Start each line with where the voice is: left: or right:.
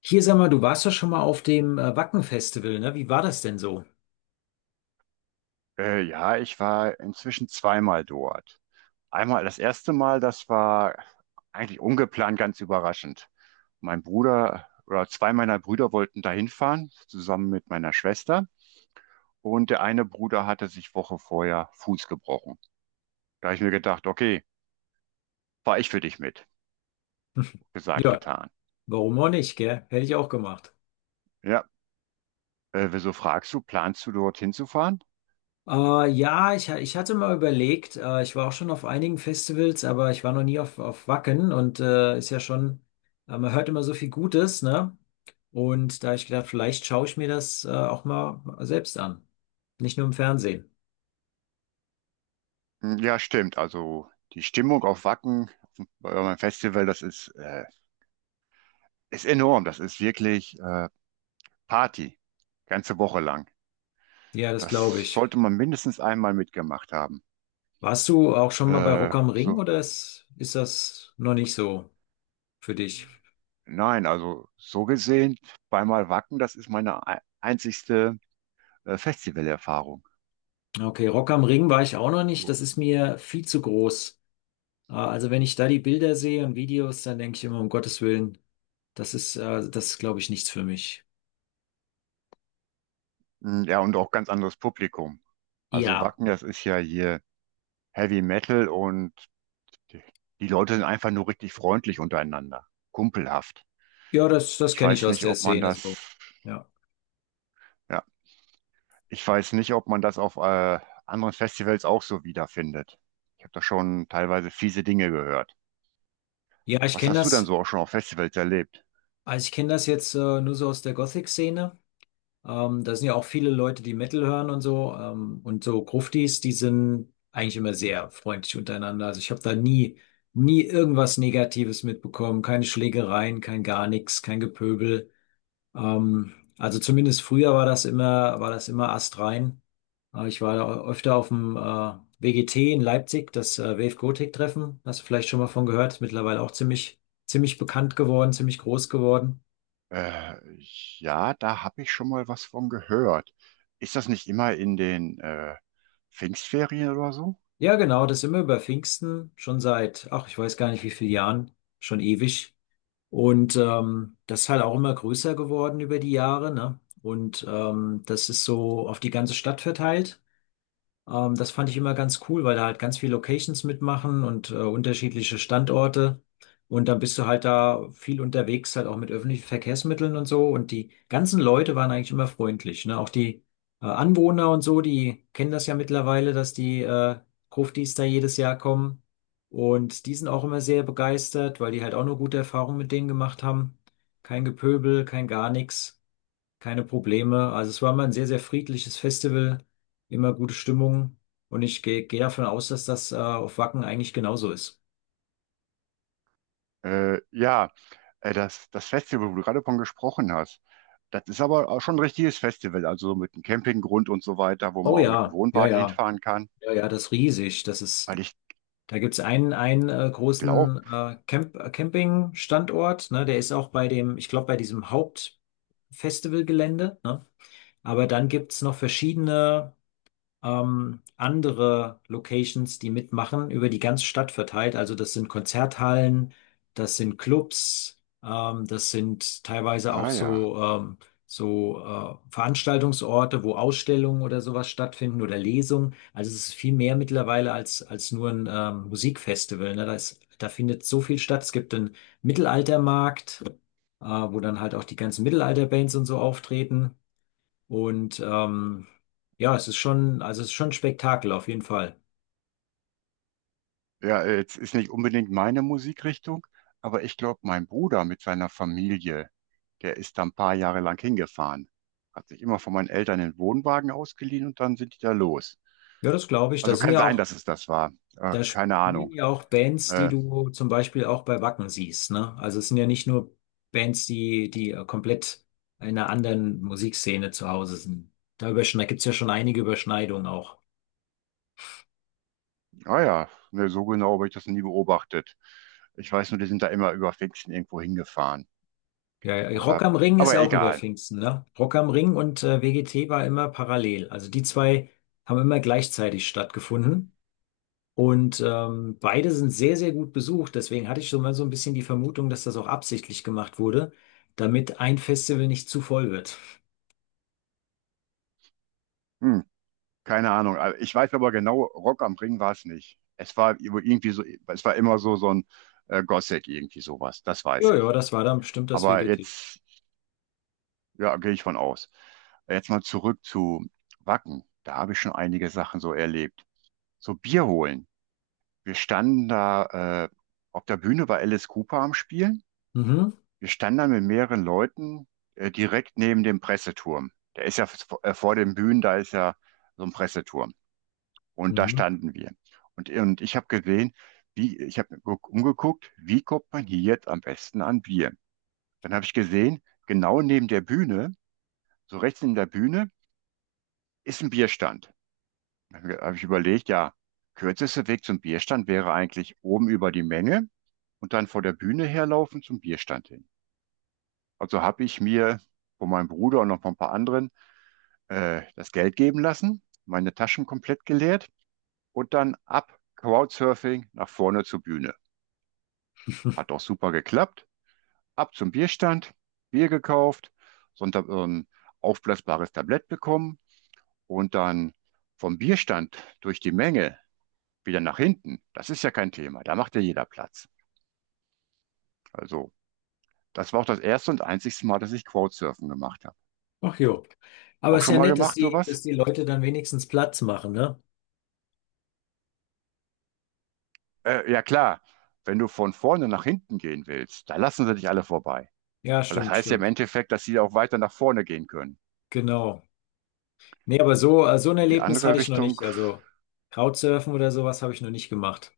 left: Hier sag mal, du warst doch schon mal auf dem Wacken-Festival, ne? Wie war das denn so?
right: Ja, ich war inzwischen zweimal dort. Einmal das erste Mal, das war eigentlich ungeplant, ganz überraschend. Mein Bruder oder zwei meiner Brüder wollten dahin fahren, zusammen mit meiner Schwester. Und der eine Bruder hatte sich Woche vorher Fuß gebrochen. Da habe ich mir gedacht, okay, fahr ich für dich mit. Gesagt,
left: Ja,
right: getan.
left: warum auch nicht, gell? Hätte ich auch gemacht.
right: Ja, wieso fragst du, planst du dorthin zu fahren?
left: Ich hatte mal überlegt, ich war auch schon auf einigen Festivals, aber ich war noch nie auf, auf Wacken und ist ja schon, man hört immer so viel Gutes, ne? Und da hab ich gedacht, vielleicht schaue ich mir das auch mal selbst an. Nicht nur im Fernsehen.
right: Hm, ja, stimmt. Also die Stimmung auf Wacken, bei eurem Festival, das ist, ist enorm. Das ist wirklich Party, ganze Woche lang.
left: Ja, das glaube
right: Das
left: ich.
right: sollte man mindestens einmal mitgemacht haben.
left: Warst du auch schon mal bei Rock
right: Äh,
left: am Ring
right: so,
left: oder ist das noch nicht so für dich?
right: nein, also so gesehen, zweimal Wacken, das ist meine einzigste Festivalerfahrung.
left: Okay, Rock am Ring war ich auch noch nicht. Das ist mir viel zu groß. Also wenn ich da die Bilder sehe und Videos, dann denke ich immer, um Gottes Willen, das ist, glaube ich, nichts für mich.
right: Mm, ja, und auch ganz anderes Publikum. Also
left: Ja,
right: Wacken, das ist ja hier Heavy Metal und die die Leute sind einfach nur richtig freundlich untereinander, kumpelhaft.
left: ja, das, das
right: Ich
left: kenne ich
right: weiß
left: aus
right: nicht,
left: der
right: ob man
left: Szene so.
right: das,
left: Ja,
right: ja, ich weiß nicht, ob man das auf anderen Festivals auch so wiederfindet. Ich habe da schon teilweise fiese Dinge gehört.
left: ja, ich
right: Was
left: kenne
right: hast du denn
left: das,
right: so auch schon auf Festivals erlebt?
left: also ich kenne das jetzt nur so aus der Gothic-Szene. Da sind ja auch viele Leute, die Metal hören und so. Und so Gruftis, die sind eigentlich immer sehr freundlich untereinander. Also ich habe da nie, nie irgendwas Negatives mitbekommen. Keine Schlägereien, kein gar nichts, kein Gepöbel. Also zumindest früher war das immer astrein. Ich war da öfter auf dem WGT in Leipzig, das Wave Gothic Treffen. Hast du vielleicht schon mal von gehört? Ist mittlerweile auch ziemlich, ziemlich bekannt geworden, ziemlich groß geworden.
right: Äh, ja, da habe ich schon mal was von gehört. Ist das nicht immer in den Pfingstferien oder so?
left: Ja, genau, das sind wir über Pfingsten schon seit, ach, ich weiß gar nicht wie vielen Jahren, schon ewig. Und das ist halt auch immer größer geworden über die Jahre, ne? Und das ist so auf die ganze Stadt verteilt. Das fand ich immer ganz cool, weil da halt ganz viele Locations mitmachen und unterschiedliche Standorte. Und dann bist du halt da viel unterwegs, halt auch mit öffentlichen Verkehrsmitteln und so. Und die ganzen Leute waren eigentlich immer freundlich, ne? Auch die Anwohner und so, die kennen das ja mittlerweile, dass die Gruftis da jedes Jahr kommen. Und die sind auch immer sehr begeistert, weil die halt auch eine gute Erfahrung mit denen gemacht haben. Kein Gepöbel, kein gar nichts, keine Probleme. Also es war immer ein sehr, sehr friedliches Festival, immer gute Stimmung. Und ich gehe davon aus, dass das auf Wacken eigentlich genauso ist.
right: Äh, ja, das Festival, wo du gerade von gesprochen hast. Das ist aber auch schon ein richtiges Festival, also so mit einem Campinggrund und so weiter, wo man
left: Oh
right: auch mit dem
left: ja, ja,
right: Wohnwagen
left: ja,
right: hinfahren kann.
left: ja, ja, das ist riesig. Das ist,
right: Weil ich
left: da gibt's einen, einen
right: glaube,
left: großen Camp, Camping-Standort, ne? Der ist auch bei dem, ich glaube, bei diesem Hauptfestivalgelände, ne? Aber dann gibt's noch verschiedene andere Locations, die mitmachen, über die ganze Stadt verteilt. Also das sind Konzerthallen, das sind Clubs, das sind teilweise auch
right: ah ja,
left: so, Veranstaltungsorte, wo Ausstellungen oder sowas stattfinden oder Lesungen. Also es ist viel mehr mittlerweile als, als nur ein Musikfestival. Ne? Da ist, da findet so viel statt. Es gibt einen Mittelaltermarkt, wo dann halt auch die ganzen Mittelalterbands und so auftreten. Und ja, es ist schon, also es ist schon ein Spektakel auf jeden Fall.
right: ja, jetzt ist nicht unbedingt meine Musikrichtung, aber ich glaube, mein Bruder mit seiner Familie, der ist da ein paar Jahre lang hingefahren. Hat sich immer von meinen Eltern den Wohnwagen ausgeliehen und dann sind die da los.
left: Ja, das glaube ich. Da
right: Also
left: sind
right: kann
left: ja
right: sein,
left: auch,
right: dass es das war.
left: da
right: Keine
left: spielen
right: Ahnung.
left: ja auch Bands, die
right: Äh,
left: du zum Beispiel auch bei Wacken siehst, ne? Also es sind ja nicht nur Bands, die, die komplett in einer anderen Musikszene zu Hause sind. Da überschne gibt ja schon einige Überschneidungen auch.
right: ja, ne, so genau habe ich das nie beobachtet. Ich weiß nur, die sind da immer über Pfingsten irgendwo hingefahren.
left: Ja, ja, Rock
right: Aber,
left: am Ring ist
right: aber
left: auch über
right: egal.
left: Pfingsten, ne? Rock am Ring und WGT war immer parallel. Also die zwei haben immer gleichzeitig stattgefunden. Und beide sind sehr, sehr gut besucht. Deswegen hatte ich schon mal so ein bisschen die Vermutung, dass das auch absichtlich gemacht wurde, damit ein Festival nicht zu voll wird.
right: Hm, keine Ahnung. Also ich weiß aber genau, Rock am Ring war es nicht. Es war irgendwie so, es war immer so, so ein Gothic, irgendwie sowas. Das weiß
left: Ja, ja,
right: ich.
left: das war dann bestimmt das
right: Aber
left: VGT.
right: jetzt, ja, gehe ich von aus. Jetzt mal zurück zu Wacken. Da habe ich schon einige Sachen so erlebt. So Bier holen. Wir standen da, auf der Bühne war Alice Cooper am Spielen.
left: Mhm,
right: Wir standen da mit mehreren Leuten, direkt neben dem Presseturm. Der ist ja vor den Bühnen, da ist ja so ein Presseturm. Und da
left: mhm.
right: standen wir. Und ich habe gesehen, wie, ich habe umgeguckt, wie kommt man hier jetzt am besten an Bier? Dann habe ich gesehen, genau neben der Bühne, so rechts neben der Bühne, ist ein Bierstand. Dann habe ich überlegt, ja, kürzester Weg zum Bierstand wäre eigentlich oben über die Menge und dann vor der Bühne herlaufen zum Bierstand hin. Also habe ich mir von meinem Bruder und noch von ein paar anderen das Geld geben lassen, meine Taschen komplett geleert und dann ab Crowdsurfing nach vorne zur Bühne. Hat auch super geklappt. Ab zum Bierstand, Bier gekauft, Sonntag aufblasbares Tablett bekommen und dann vom Bierstand durch die Menge wieder nach hinten. Das ist ja kein Thema. Da macht ja jeder Platz. Also, das war auch das erste und einzigste Mal, dass ich Crowdsurfen gemacht habe.
left: Ach jo. Aber
right: Auch
left: es ist
right: schon
left: ja
right: mal
left: nett,
right: gemacht,
left: dass
right: sowas?
left: die Leute dann wenigstens Platz machen, ne?
right: Ja, klar. Wenn du von vorne nach hinten gehen willst, da lassen sie dich alle vorbei.
left: Ja,
right: Weil das
left: stimmt,
right: heißt ja im
left: stimmt.
right: Endeffekt, dass sie auch weiter nach vorne gehen können.
left: Genau. Nee, aber so, so ein
right: Die
left: Erlebnis
right: andere
left: hatte ich noch
right: Richtung,
left: nicht. Also Crowdsurfen oder sowas habe ich noch nicht gemacht.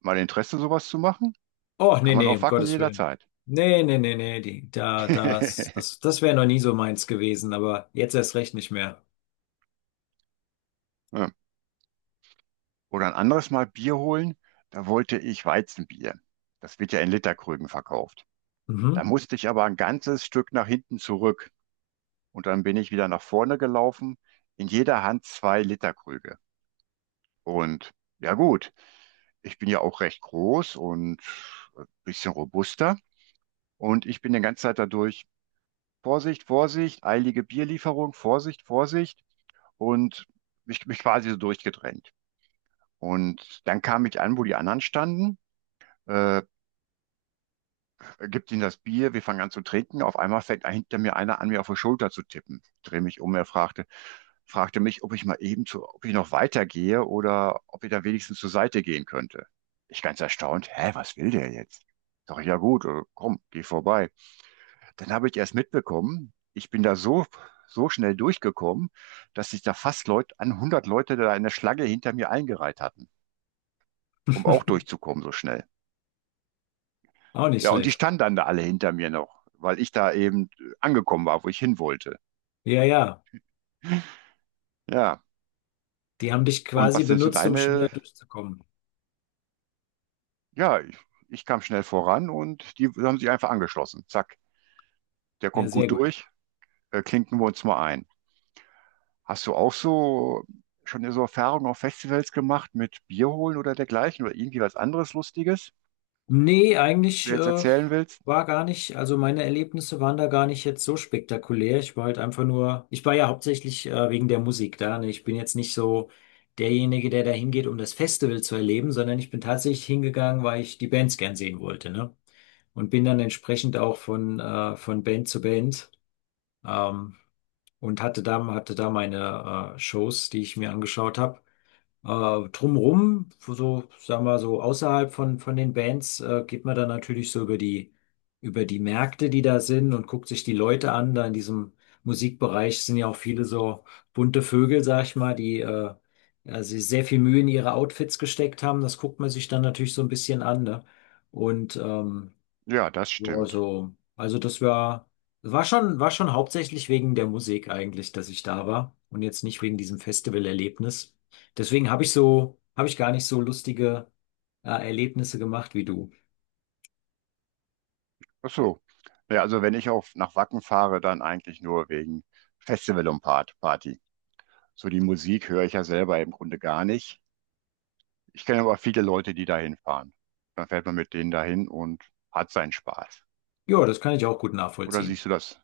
right: mal Interesse, sowas zu machen,
left: Oh, nee,
right: kann man
left: nee,
right: auch
left: um
right: wacken
left: Gottes Willen.
right: jederzeit.
left: Nee, nee, nee, nee, die, da, das, das, das wäre noch nie so meins gewesen, aber jetzt erst recht nicht mehr.
right: Ja. Oder ein anderes Mal Bier holen, da wollte ich Weizenbier. Das wird ja in Literkrügen verkauft. Da
left: Mhm.
right: musste ich aber ein ganzes Stück nach hinten zurück. Und dann bin ich wieder nach vorne gelaufen, in jeder Hand zwei Literkrüge. Und ja gut, ich bin ja auch recht groß und ein bisschen robuster. Und ich bin die ganze Zeit dadurch, Vorsicht, Vorsicht, eilige Bierlieferung, Vorsicht, Vorsicht. Und mich quasi so durchgedrängt. Und dann kam ich an, wo die anderen standen, äh, gibt ihnen das Bier, wir fangen an zu trinken. Auf einmal fängt hinter mir einer an, mir auf die Schulter zu tippen. Ich drehe mich um, er fragte, fragte mich, ob ich mal eben zu, ob ich noch weitergehe oder ob ich da wenigstens zur Seite gehen könnte. Ich ganz erstaunt, hä, was will der jetzt? Sag ich, ja gut, komm, geh vorbei. Dann habe ich erst mitbekommen, ich bin da so, so schnell durchgekommen, dass sich da fast Leute, an 100 Leute da in der Schlange hinter mir eingereiht hatten, um auch durchzukommen so schnell.
left: Auch nicht
right: Ja, und die
left: schlecht.
right: standen dann da alle hinter mir noch, weil ich da eben angekommen war, wo ich hin wollte.
left: Ja, ja.
right: Ja,
left: Die haben dich
right: und
left: quasi
right: was sind so
left: benutzt, um schneller
right: deine?
left: durchzukommen.
right: Ja, ich kam schnell voran und die haben sich einfach angeschlossen. Zack, der
left: Ja,
right: kommt
left: sehr
right: gut
left: gut.
right: durch, klinken wir uns mal ein. Hast du auch so schon so Erfahrungen auf Festivals gemacht mit Bier holen oder dergleichen oder irgendwie was anderes Lustiges,
left: Nee,
right: was du
left: eigentlich
right: jetzt
left: äh,
right: erzählen willst?
left: war gar nicht, also meine Erlebnisse waren da gar nicht jetzt so spektakulär. Ich war halt einfach nur, ich war ja hauptsächlich wegen der Musik da. Ne? Ich bin jetzt nicht so derjenige, der da hingeht, um das Festival zu erleben, sondern ich bin tatsächlich hingegangen, weil ich die Bands gern sehen wollte. Ne? Und bin dann entsprechend auch von Band zu Band ähm, und hatte da meine Shows, die ich mir angeschaut habe. Drumrum, so, sagen wir so, außerhalb von den Bands, geht man dann natürlich so über die Märkte, die da sind und guckt sich die Leute an. Da in diesem Musikbereich sind ja auch viele so bunte Vögel, sag ich mal, die also sehr viel Mühe in ihre Outfits gesteckt haben. Das guckt man sich dann natürlich so ein bisschen an, ne? Und
right: Ja, das
left: ja,
right: stimmt.
left: also das war, war schon hauptsächlich wegen der Musik eigentlich, dass ich da war und jetzt nicht wegen diesem Festivalerlebnis. Deswegen habe ich so, habe ich gar nicht so lustige Erlebnisse gemacht wie du.
right: Ach so. Ja, also wenn ich auf nach Wacken fahre, dann eigentlich nur wegen Festival und Party. So die Musik höre ich ja selber im Grunde gar nicht. Ich kenne aber viele Leute, die dahin fahren. Dann fährt man mit denen dahin und hat seinen Spaß.
left: Ja, das kann ich auch gut
right: Oder
left: nachvollziehen.
right: siehst du das